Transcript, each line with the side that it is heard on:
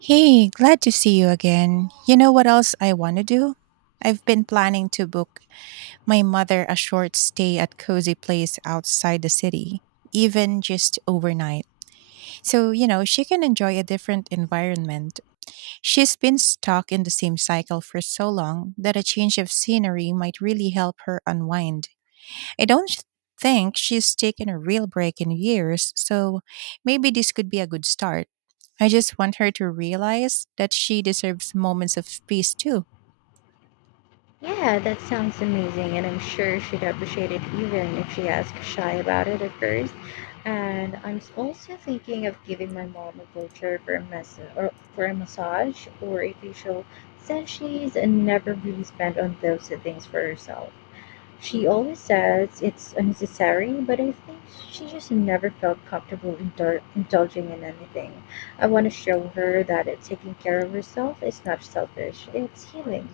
right: Hey, glad to see you again. You know what else I want to do? I've been planning to book my mother a short stay at cozy place outside the city, even just overnight. So, you know, she can enjoy a different environment. She's been stuck in the same cycle for so long that a change of scenery might really help her unwind. I don't sh- think she's taken a real break in years, so maybe this could be a good start. I just want her to realize that she deserves moments of peace too.
left: Yeah, that sounds amazing, and I'm sure she'd appreciate it even if she asked shy about it at first. And I'm also thinking of giving my mom a voucher for a massage, or a facial, since she's never really spent on those things for herself. She always says it's unnecessary, but I think she just never felt comfortable indulging in anything. I want to show her that taking care of herself is not selfish; it's healing.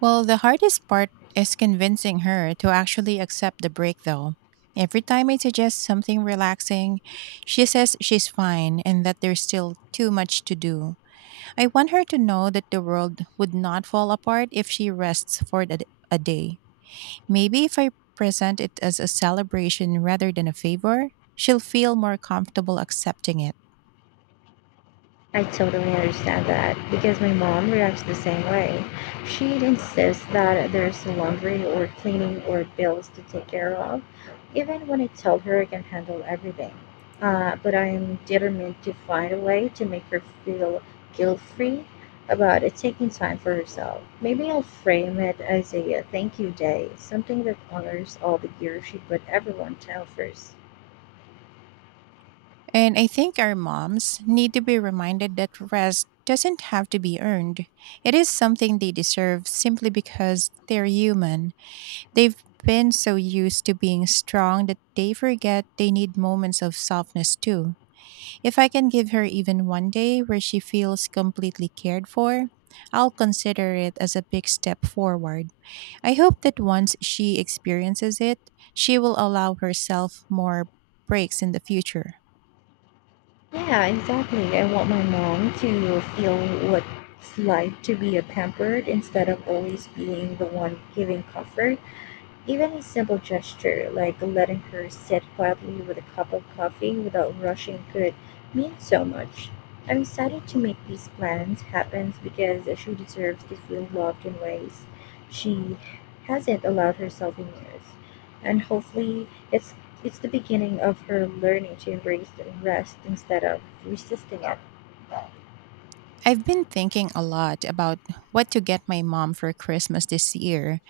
right: Well, the hardest part is convincing her to actually accept the break, though. Every time I suggest something relaxing, she says she's fine and that there's still too much to do. I want her to know that the world would not fall apart if she rests for a day. Maybe if I present it as a celebration rather than a favor, she'll feel more comfortable accepting it.
left: I totally understand that because my mom reacts the same way. She insists that there's laundry or cleaning or bills to take care of, even when I tell her I can handle everything. But I am determined to find a way to make her feel guilt free about it taking time for herself. Maybe I'll frame it as a thank you day, something that honors all the gear she put everyone down first.
right: And I think our moms need to be reminded that rest doesn't have to be earned. It is something they deserve simply because they're human. They've been so used to being strong that they forget they need moments of softness too. If I can give her even 1 day where she feels completely cared for, I'll consider it as a big step forward. I hope that once she experiences it, she will allow herself more breaks in the future.
left: Yeah, exactly. I want my mom to feel what it's like to be a pampered instead of always being the one giving comfort. Even a simple gesture, like letting her sit quietly with a cup of coffee without rushing, could mean so much. I'm excited to make these plans happen because she deserves to feel loved in ways she hasn't allowed herself in years. And hopefully it's the beginning of her learning to embrace the rest instead of resisting it.
right: I've been thinking a lot about what to get my mom for Christmas this year,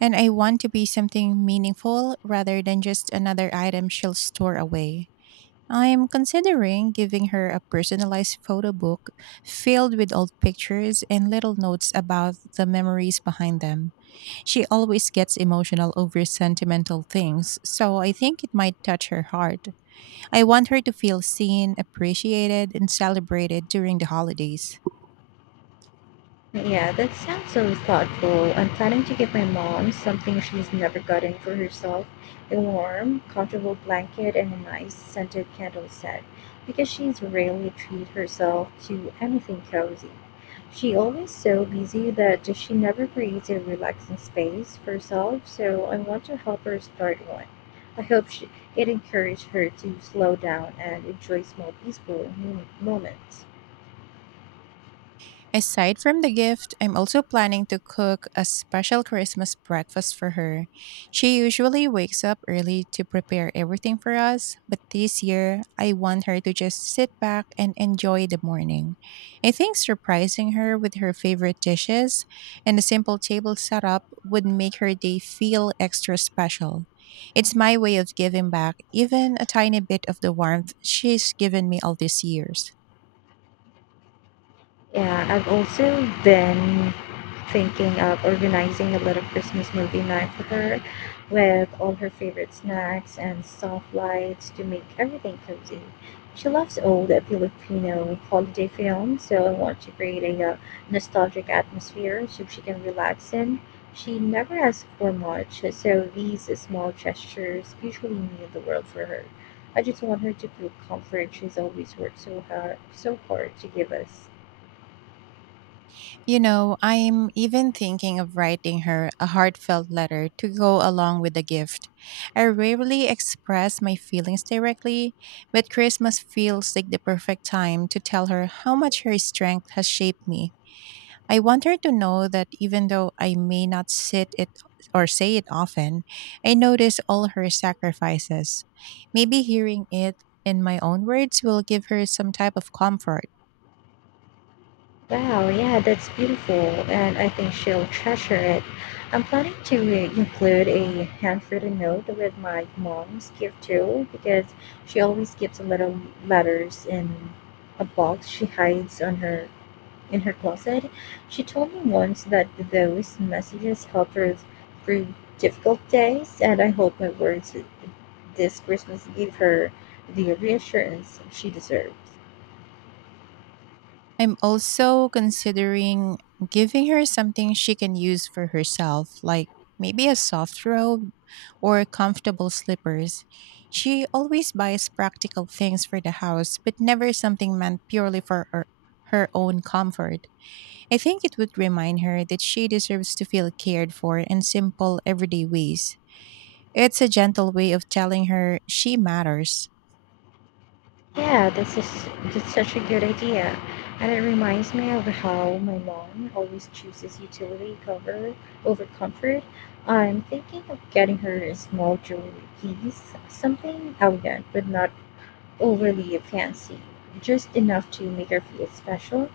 right: and I want to be something meaningful rather than just another item she'll store away. I'm considering giving her a personalized photo book filled with old pictures and little notes about the memories behind them. She always gets emotional over sentimental things, so I think it might touch her heart. I want her to feel seen, appreciated, and celebrated during the holidays.
left: Yeah, that sounds so thoughtful. I'm planning to give my mom something she's never gotten for herself, a warm, comfortable blanket and a nice scented candle set, because she's rarely treat herself to anything cozy. She always so busy that she never creates a relaxing space for herself, so I want to help her start one. I hope she, it encourages her to slow down and enjoy small peaceful moments.
right: Aside from the gift, I'm also planning to cook a special Christmas breakfast for her. She usually wakes up early to prepare everything for us, but this year I want her to just sit back and enjoy the morning. I think surprising her with her favorite dishes and a simple table setup would make her day feel extra special. It's my way of giving back even a tiny bit of the warmth she's given me all these years.
left: Yeah, I've also been thinking of organizing a little Christmas movie night for her with all her favorite snacks and soft lights to make everything cozy. She loves old Filipino holiday films, so I want to create a nostalgic atmosphere so she can relax in. She never asks for much, so these small gestures usually mean the world for her. I just want her to feel comfort she's always worked so hard to give us.
right: You know, I'm even thinking of writing her a heartfelt letter to go along with the gift. I rarely express my feelings directly, but Christmas feels like the perfect time to tell her how much her strength has shaped me. I want her to know that even though I may not sit it or say it often, I notice all her sacrifices. Maybe hearing it in my own words will give her some type of comfort.
left: Wow, yeah, that's beautiful, and I think she'll treasure it. I'm planning to include a handwritten note with my mom's gift too, because she always keeps little letters in a box she hides on her in her closet. She told me once that those messages help her through difficult days, and I hope my words this Christmas give her the reassurance she deserves.
right: I'm also considering giving her something she can use for herself, like maybe a soft robe or comfortable slippers. She always buys practical things for the house, but never something meant purely for her, her own comfort. I think it would remind her that she deserves to feel cared for in simple, everyday ways. It's a gentle way of telling her she matters.
left: Yeah, this is that's such a good idea. And it reminds me of how my mom always chooses utility cover over comfort. I'm thinking of getting her a small jewelry piece, something elegant but not overly fancy, just enough to make her feel special.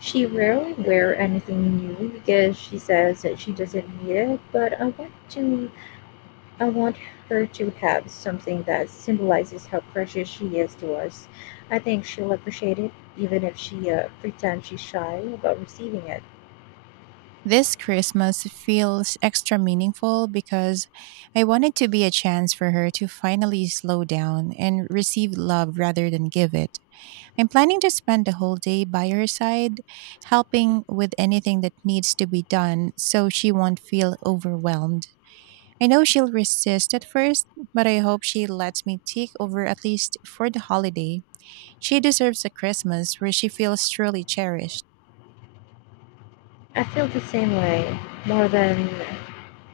left: She rarely wear anything new because she says that she doesn't need it, but I want her to have something that symbolizes how precious she is to us. I think she'll appreciate it, even if she pretends she's shy about receiving it.
right: This Christmas feels extra meaningful because I wanted to be a chance for her to finally slow down and receive love rather than give it. I'm planning to spend the whole day by her side, helping with anything that needs to be done so she won't feel overwhelmed. I know she'll resist at first, but I hope she lets me take over at least for the holiday. She deserves a Christmas where she feels truly cherished.
left: I feel the same way, more than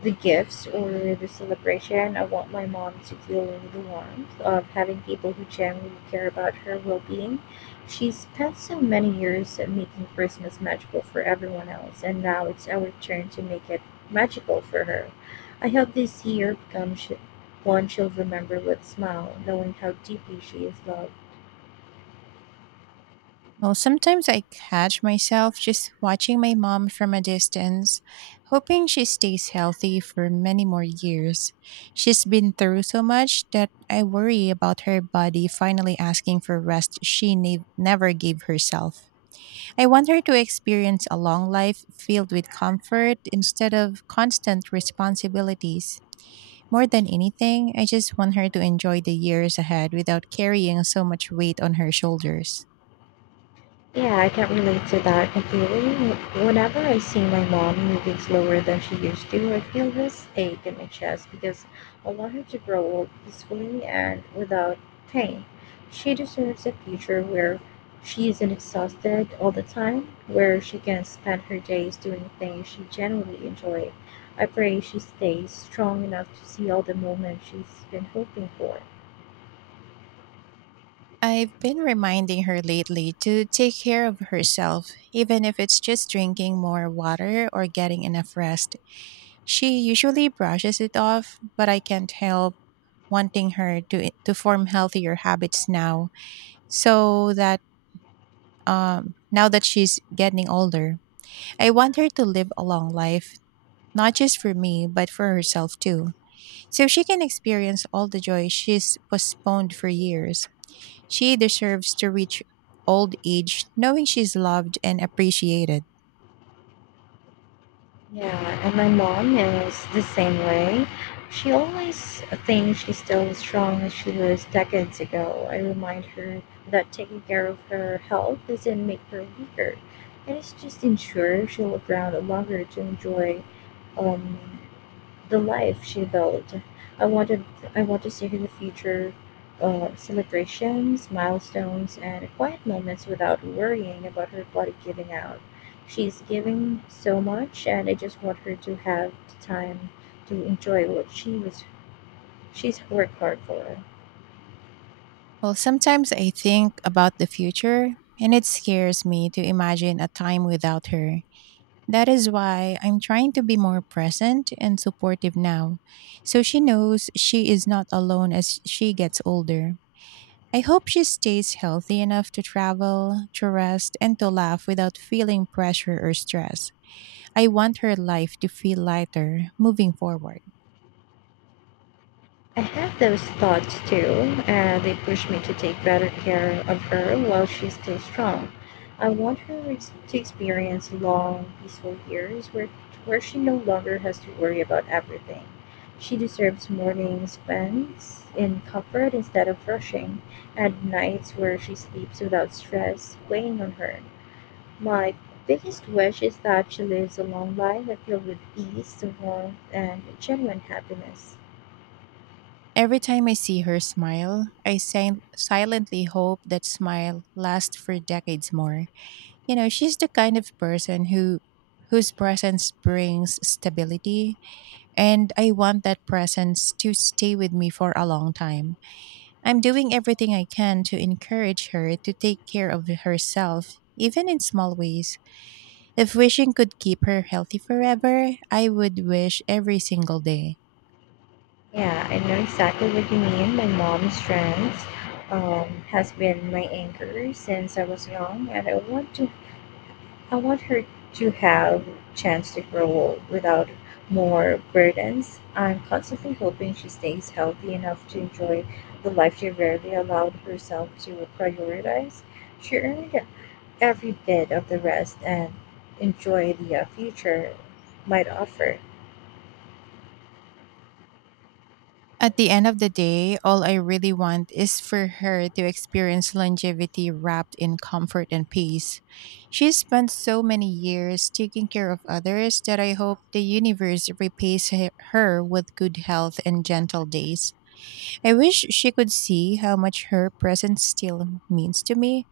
left: the gifts or the celebration. I want my mom to feel the warmth of having people who genuinely care about her well being. She spent so many years at making Christmas magical for everyone else, and now it's our turn to make it magical for her. I hope this year becomes one she'll remember with smile, knowing how deeply she is loved.
right: Well, sometimes I catch myself just watching my mom from a distance, hoping she stays healthy for many more years. She's been through so much that I worry about her body finally asking for rest she never gave herself. I want her to experience a long life filled with comfort instead of constant responsibilities. More than anything, I just want her to enjoy the years ahead without carrying so much weight on her shoulders.
left: Yeah, I can relate to that completely. Whenever I see my mom moving slower than she used to, I feel this ache in my chest because I want her to grow old peacefully and without pain. She deserves a future where she isn't exhausted all the time, where she can spend her days doing things she genuinely enjoys. I pray she stays strong enough to see all the moments she's been hoping for.
right: I've been reminding her lately to take care of herself, even if it's just drinking more water or getting enough rest. She usually brushes it off, but I can't help wanting her to form healthier habits now, so that now that she's getting older, I want her to live a long life, not just for me, but for herself too, so she can experience all the joy she's postponed for years. She deserves to reach old age knowing she's loved and appreciated.
left: Yeah, and my mom is the same way. She always thinks she's still as strong as she was decades ago. I remind her that taking care of her health doesn't make her weaker. It is just ensure she'll live around longer to enjoy um, the life she built. I wanted I want to see her in the future celebrations, milestones, and quiet moments without worrying about her body giving out. She's giving so much, and I just want her to have the time to enjoy what she's worked hard for.
right: Well, sometimes I think about the future, and it scares me to imagine a time without her. That is why I'm trying to be more present and supportive now, so she knows she is not alone as she gets older. I hope she stays healthy enough to travel, to rest, and to laugh without feeling pressure or stress. I want her life to feel lighter moving forward.
left: I have those thoughts too, and they push me to take better care of her while she's still strong. I want her to experience long, peaceful years where she no longer has to worry about everything. She deserves mornings spent in comfort instead of rushing, and nights where she sleeps without stress weighing on her. My biggest wish is that she lives a long life that filled with ease, warmth, and genuine happiness.
right: Every time I see her smile, I silently hope that smile lasts for decades more. You know, she's the kind of person whose presence brings stability, and I want that presence to stay with me for a long time. I'm doing everything I can to encourage her to take care of herself, even in small ways. If wishing could keep her healthy forever, I would wish every single day.
left: Yeah, I know exactly what you mean. My mom's strength has been my anchor since I was young, and I want her to have chance to grow old without more burdens. I'm constantly hoping she stays healthy enough to enjoy the life she rarely allowed herself to prioritize. She earned every bit of the rest and enjoy the future might offer.
right: At the end of the day, all I really want is for her to experience longevity wrapped in comfort and peace. She spent so many years taking care of others that I hope the universe repays her with good health and gentle days. I wish she could see how much her presence still means to me.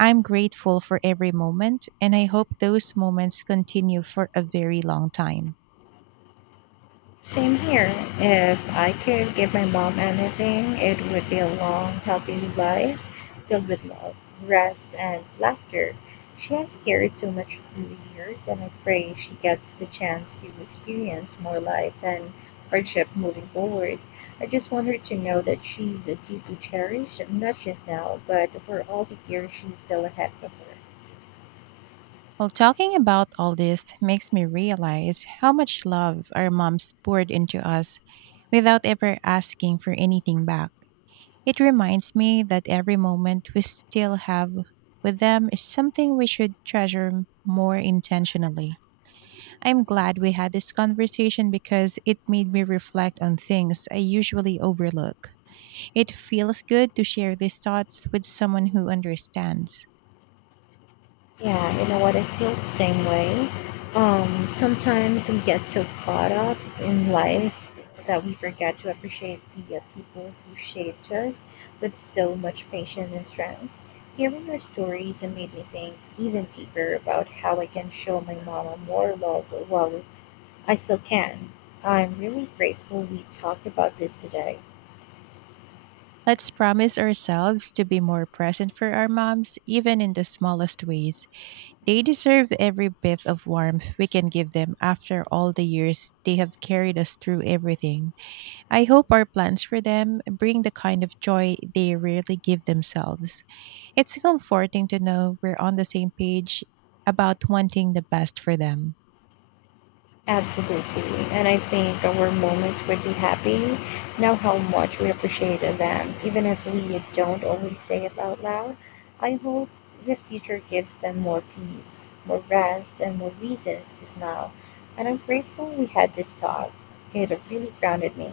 right: I'm grateful for every moment, and I hope those moments continue for a very long time.
left: Same here. If I could give my mom anything, it would be a long, healthy life filled with love, rest, and laughter. She has carried so much through the years, and I pray she gets the chance to experience more life and hardship moving forward. I just want her to know that she's deeply cherished, not just now, but for all the years she's still ahead of her.
right: Well, talking about all this makes me realize how much love our moms poured into us without ever asking for anything back. It reminds me that every moment we still have with them is something we should treasure more intentionally. I'm glad we had this conversation because it made me reflect on things I usually overlook. It feels good to share these thoughts with someone who understands.
left: Yeah, you know what? I feel the same way. Sometimes we get so caught up in life that we forget to appreciate the people who shaped us with so much patience and strength. Hearing your stories and made me think even deeper about how I can show my mama more love while I still can. I'm really grateful we talked about this today.
right: Let's promise ourselves to be more present for our moms, even in the smallest ways. They deserve every bit of warmth we can give them after all the years they have carried us through everything. I hope our plans for them bring the kind of joy they rarely give themselves. It's comforting to know we're on the same page about wanting the best for them.
left: Absolutely. And I think our moments would be happy now how much we appreciated them, even if we don't always say it out loud. I hope the future gives them more peace, more rest, and more reasons to smile. And I'm grateful we had this talk. It really grounded me.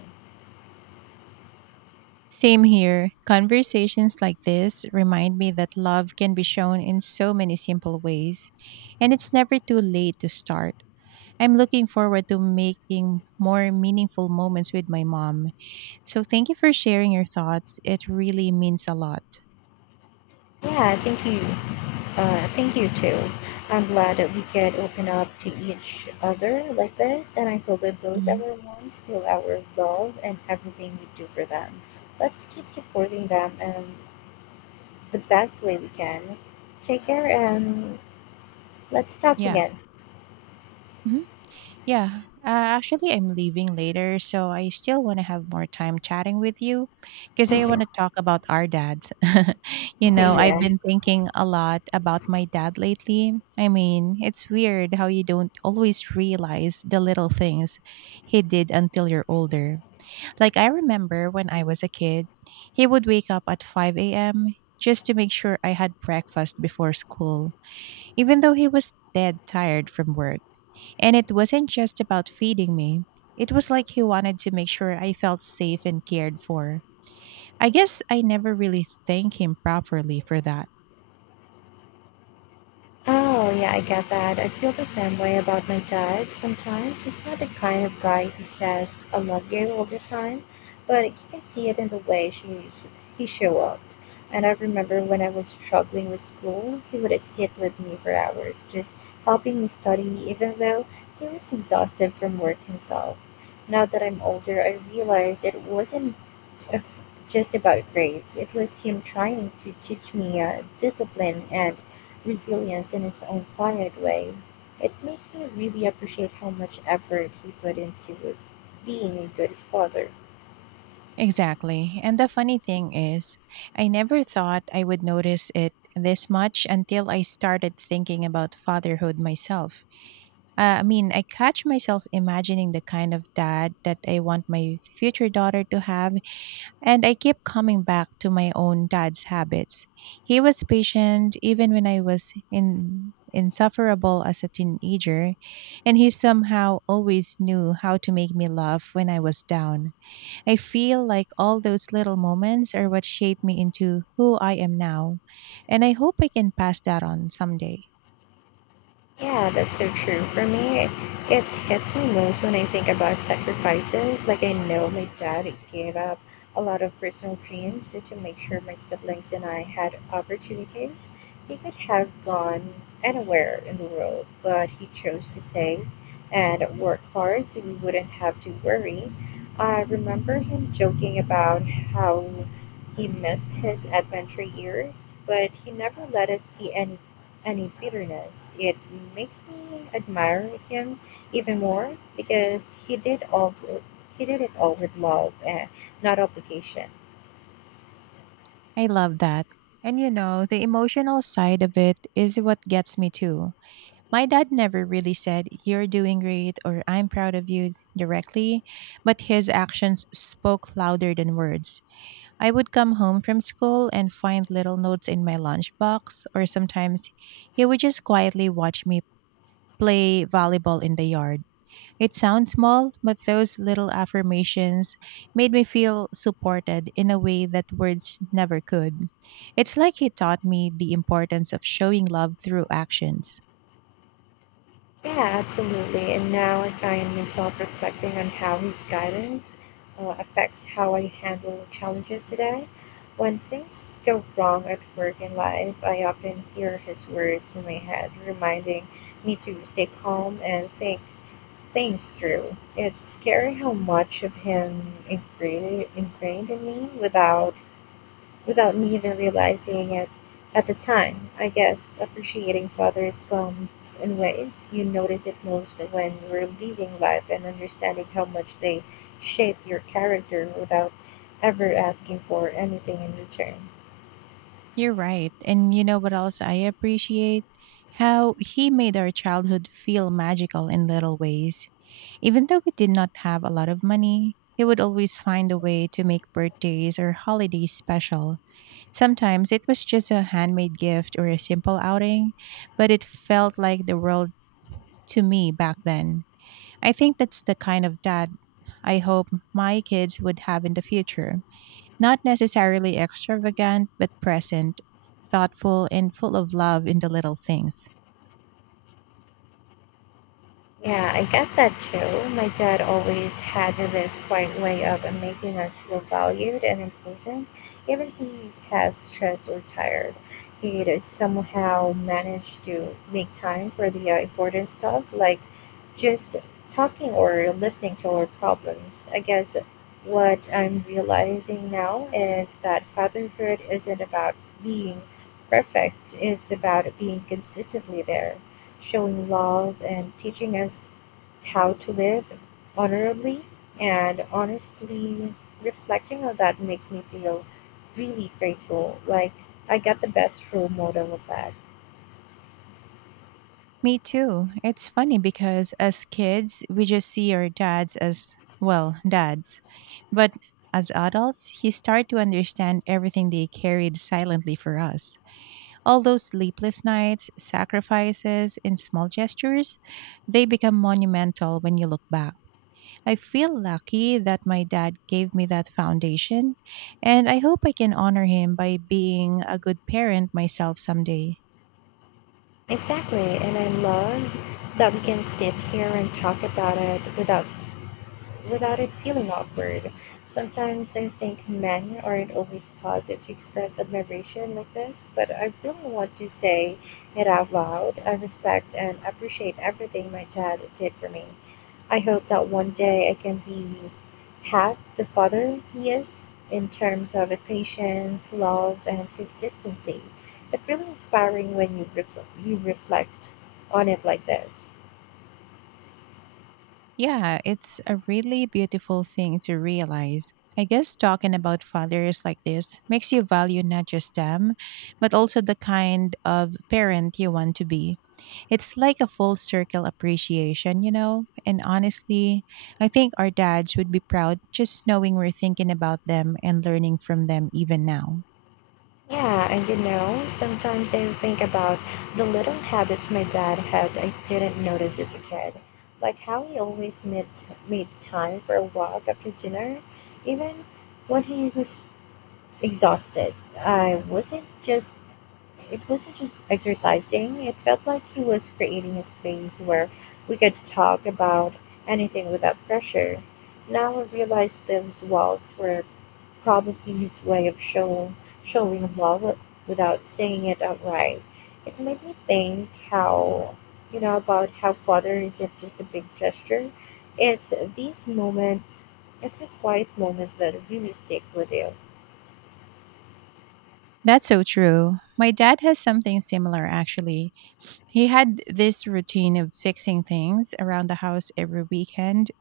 right: Same here. Conversations like this remind me that love can be shown in so many simple ways, and it's never too late to start. I'm looking forward to making more meaningful moments with my mom. So thank you for sharing your thoughts. It really means a lot.
left: Yeah, thank you. Thank you too. I'm glad that we could open up to each other like this, and I hope that both
right: Hmm.
left: our moms feel our love and everything we do for them. Let's keep supporting them in the best way we can. Take care, and let's talk
right: Yeah.
left: again.
right: Mhm. Yeah, uh, actually, I'm leaving later, so I still want to have more time chatting with you because I want to talk about our dads. You know, I've
left: Yeah.
right: been thinking a lot about my dad lately. I mean, it's weird how you don't always realize the little things he did until you're older. Like, I remember when I was a kid, he would wake up at 5 a.m. just to make sure I had breakfast before school, even though he was dead tired from work. And it wasn't just about feeding me. It was like he wanted to make sure I felt safe and cared for. I guess I never really thanked him properly for that.
left: Oh, yeah, I get that. I feel the same way about my dad. Sometimes he's not the kind of guy who says, I love you all the time, but you can see it in the way he show up. And I remember when I was struggling with school, he would sit with me for hours, just helping me study, even though he was exhausted from work himself. Now that I'm older, I realize it wasn't a, just about grades. It was him trying to teach me discipline and resilience in its own quiet way. It makes me really appreciate how much effort he put into being a good father.
right: Exactly. And the funny thing is, I never thought I would notice it this much until I started thinking about fatherhood myself. I mean, I catch myself imagining the kind of dad that I want my future daughter to have. And I keep coming back to my own dad's habits. He was patient even when I was insufferable as a teenager, and he somehow always knew how to make me laugh when I was down. I feel like all those little moments are what shaped me into who I am now, and I hope I can pass that on someday.
left: Yeah, that's so true. For me, it hits me most when I think about sacrifices. Like, I know my dad gave up a lot of personal dreams just to make sure my siblings and I had opportunities. He could have gone anywhere in the world, but he chose to stay and work hard so we wouldn't have to worry. I remember him joking about how he missed his adventure years, but he never let us see any bitterness. It makes me admire him even more because he did all he did it all with love and not obligation.
right: I love that. And you know, the emotional side of it is what gets me too. My dad never really said, "You're doing great" or "I'm proud of you" directly, but his actions spoke louder than words. I would come home from school and find little notes in my lunchbox, or sometimes he would just quietly watch me play volleyball in the yard. It sounds small, but those little affirmations made me feel supported in a way that words never could. It's like he taught me the importance of showing love through actions.
left: Yeah, absolutely. And now I find myself reflecting on how his guidance affects how I handle challenges today. When things go wrong at work and life, I often hear his words in my head, reminding me to stay calm and think things through. It's scary how much of him ingrained in me without me even realizing it at the time. I guess appreciating fathers comes in waves. You notice it most when you're living life and understanding how much they shape your character without ever asking for anything in return.
right: You're right. And you know what else I appreciate? How he made our childhood feel magical in little ways. Even though we did not have a lot of money, he would always find a way to make birthdays or holidays special. Sometimes it was just a handmade gift or a simple outing, but it felt like the world to me back then. I think that's the kind of dad I hope my kids would have in the future. Not necessarily extravagant, but present, thoughtful, and full of love in the little things.
left: Yeah, I get that too. My dad always had this quiet way of making us feel valued and important, even he has stressed or tired. He'd somehow manage to make time for the important stuff, like just talking or listening to our problems. I guess what I'm realizing now is that fatherhood isn't about being perfect. It's about being consistently there, showing love and teaching us how to live honorably and honestly. Reflecting on that makes me feel really grateful, like I got the best role model of that.
right: Me too. It's funny because as kids, we just see our dads as, well, dads. But as adults, you start to understand everything they carried silently for us. All those sleepless nights, sacrifices, and small gestures, they become monumental when you look back. I feel lucky that my dad gave me that foundation, and I hope I can honor him by being a good parent myself someday.
left: Exactly. And I love that we can sit here and talk about it without it feeling awkward. Sometimes I think men aren't always taught to express admiration like this, but I really want to say it out loud. I respect and appreciate everything my dad did for me. I hope that one day I can be half the father he is in terms of patience, love, and consistency. It's really inspiring when you reflect on it like this.
right: Yeah, it's a really beautiful thing to realize. I guess talking about fathers like this makes you value not just them, but also the kind of parent you want to be. It's like a full circle appreciation, you know? And honestly, I think our dads would be proud just knowing we're thinking about them and learning from them even now.
left: Yeah, and you know, sometimes I think about the little habits my dad had I didn't notice as a kid. Like how he always made time for a walk after dinner, even when he was exhausted. I wasn't just It wasn't just exercising. It felt like he was creating a space where we could talk about anything without pressure. Now I realize those walks were probably his way of showing love without saying it outright. It made me think how you know about how father isn't just a big gesture. It's these moments, it's these quiet moments that really stick with you.
right: That's so true. My dad has something similar, actually. He had this routine of fixing things around the house every weekend,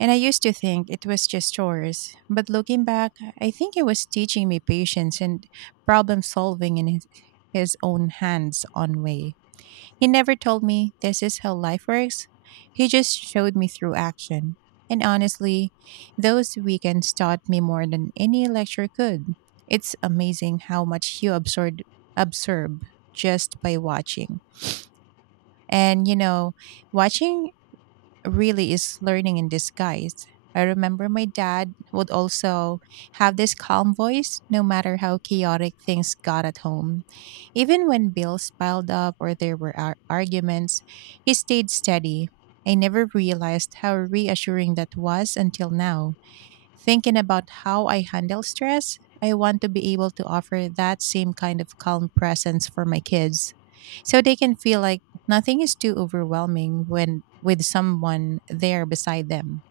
right: and I used to think it was just chores. But looking back, I think it was teaching me patience and problem solving in his own hands on way. He never told me this is how life works. He just showed me through action. And honestly, those weekends taught me more than any lecture could. It's amazing how much you absorb just by watching. And you know, watching really is learning in disguise. I remember my dad would also have this calm voice no matter how chaotic things got at home. Even when bills piled up or there were arguments, he stayed steady. I never realized how reassuring that was until now. Thinking about how I handle stress, I want to be able to offer that same kind of calm presence for my kids so they can feel like nothing is too overwhelming when with someone there beside them.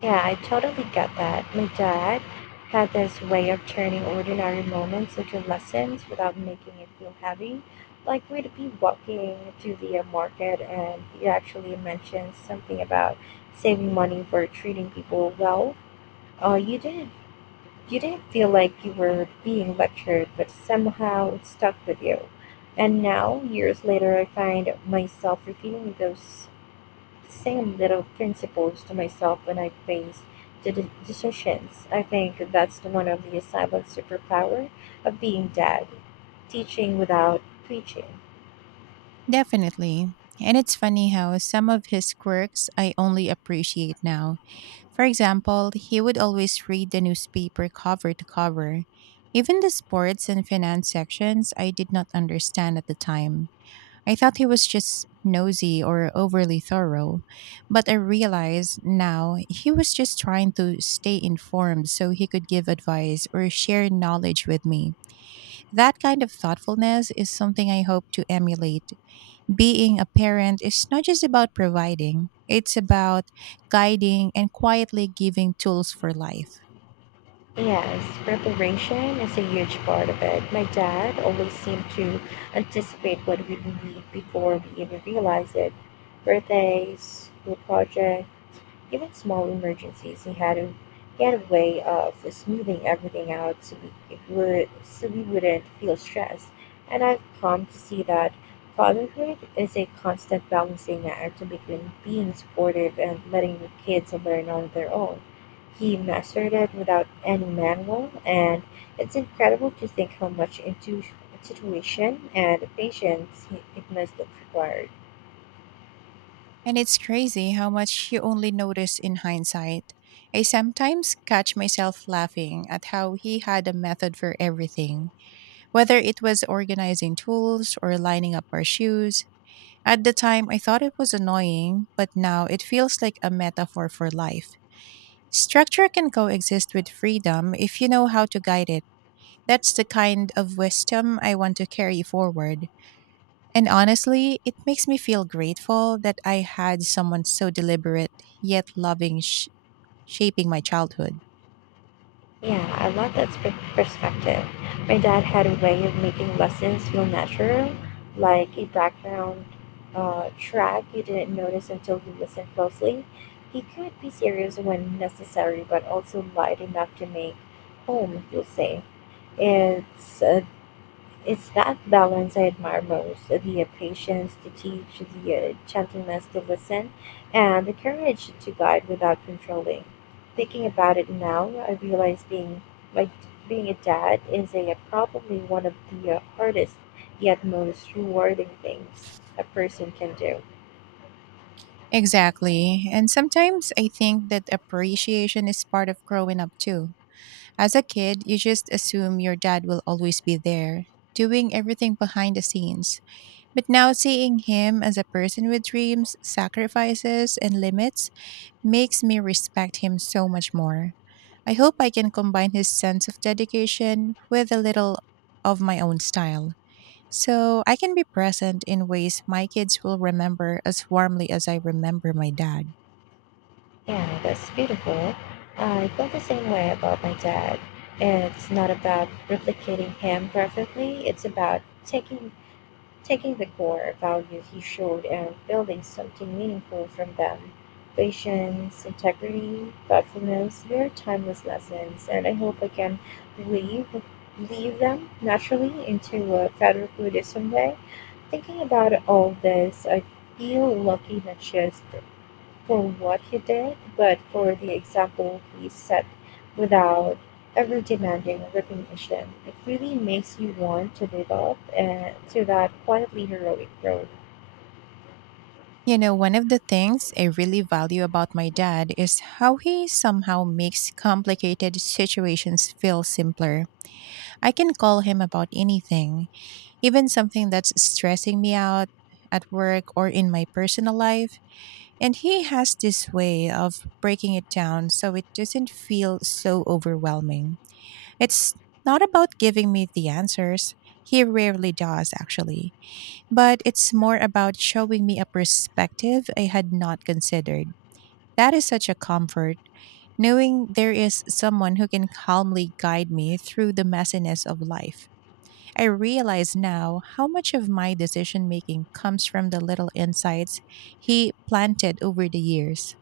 left: Yeah, I totally get that. My dad had this way of turning ordinary moments into lessons without making it feel heavy. Like we'd be walking to the market, and he actually mentioned something about saving money for treating people well. Uh, you didn't you didn't feel like you were being lectured, but somehow it stuck with you. And now, years later, I find myself repeating those same little principles to myself when I face decisions. I think that's the one of the silent superpower of being dad, teaching without preaching.
right: Definitely. And it's funny how some of his quirks I only appreciate now. For example, he would always read the newspaper cover to cover. Even the sports and finance sections I did not understand at the time. I thought he was just nosy or overly thorough, but I realize now he was just trying to stay informed so he could give advice or share knowledge with me. That kind of thoughtfulness is something I hope to emulate. Being a parent is not just about providing, it's about guiding and quietly giving tools for life.
left: Yes, preparation is a huge part of it. My dad always seemed to anticipate what we would need before we even realize it. Birthdays, school projects, even small emergencies, he had a way of smoothing everything out so we would so ␣we wouldn't feel stressed. And I've come to see that fatherhood is a constant balancing act between being supportive and letting your kids learn on their own. He mastered it without any manual, and it's incredible to think how much intuition and patience it must have required.
right: And it's crazy how much you only notice in hindsight. I sometimes catch myself laughing at how he had a method for everything, whether it was organizing tools or lining up our shoes. At the time, I thought it was annoying, but now it feels like a metaphor for life. Structure can coexist with freedom if you know how to guide it. That's the kind of wisdom I want to carry forward. And honestly, it makes me feel grateful that I had someone so deliberate yet loving shaping my childhood.
left: Yeah, I love that perspective. My dad had a way of making lessons feel natural, like a background track you didn't notice until you listened closely. He could be serious when necessary, but also light enough to make home feel safe. It's uh, it's that balance I admire most, the patience to teach, the gentleness to listen, and the courage to guide without controlling. Thinking about it now, I realize like being a dad is probably one of the hardest yet most rewarding things a person can do.
right: Exactly. And sometimes I think that appreciation is part of growing up too. As a kid, you just assume your dad will always be there, doing everything behind the scenes. But now seeing him as a person with dreams, sacrifices, and limits makes me respect him so much more. I hope I can combine his sense of dedication with a little of my own style so I can be present in ways my kids will remember as warmly as I remember my dad.
left: Yeah, that's beautiful. I felt the same way about my dad. It's not about replicating him perfectly, it's about taking the core values he showed and building something meaningful from them, patience, integrity, thoughtfulness. They're timeless lessons, and I hope I can leave, leave them naturally into Federal Buddhism someday. Thinking about all this, I feel lucky that she has for what he did, but for the example he set without ever demanding recognition. It really makes you want to live up and to that quietly heroic role.
right: You know, one of the things I really value about my dad is how he somehow makes complicated situations feel simpler. I can call him about anything, even something that's stressing me out at work or in my personal life. And he has this way of breaking it down so it doesn't feel so overwhelming. It's not about giving me the answers. He rarely does, actually, but it's more about showing me a perspective I had not considered. That is such a comfort, knowing there is someone who can calmly guide me through the messiness of life. I realize now how much of my decision making comes from the little insights he planted over the years.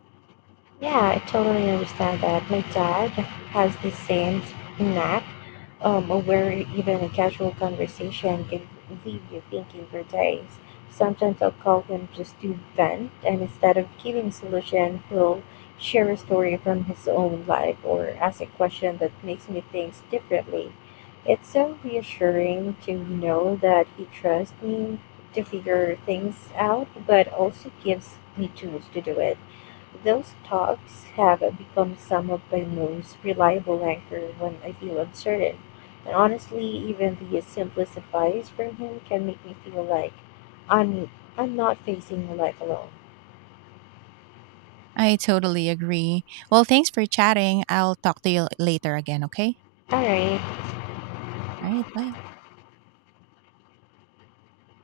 left: Yeah, I totally understand that. My dad has the same knack, where even a casual conversation can leave you thinking for days. Sometimes I'll call him just to vent, and instead of giving solution, he'll share a story from his own life or ask a question that makes me think differently. It's so reassuring to know that he trusts me to figure things out, but also gives me tools to do it. Those talks have become some of my most reliable anchor when I feel uncertain. And honestly, even the simplest advice from him can make me feel like I'm I'm not facing life alone.
right: I totally agree. Well, thanks for chatting. I'll talk to you later again, okay?
left: All right.
right: All right, bye.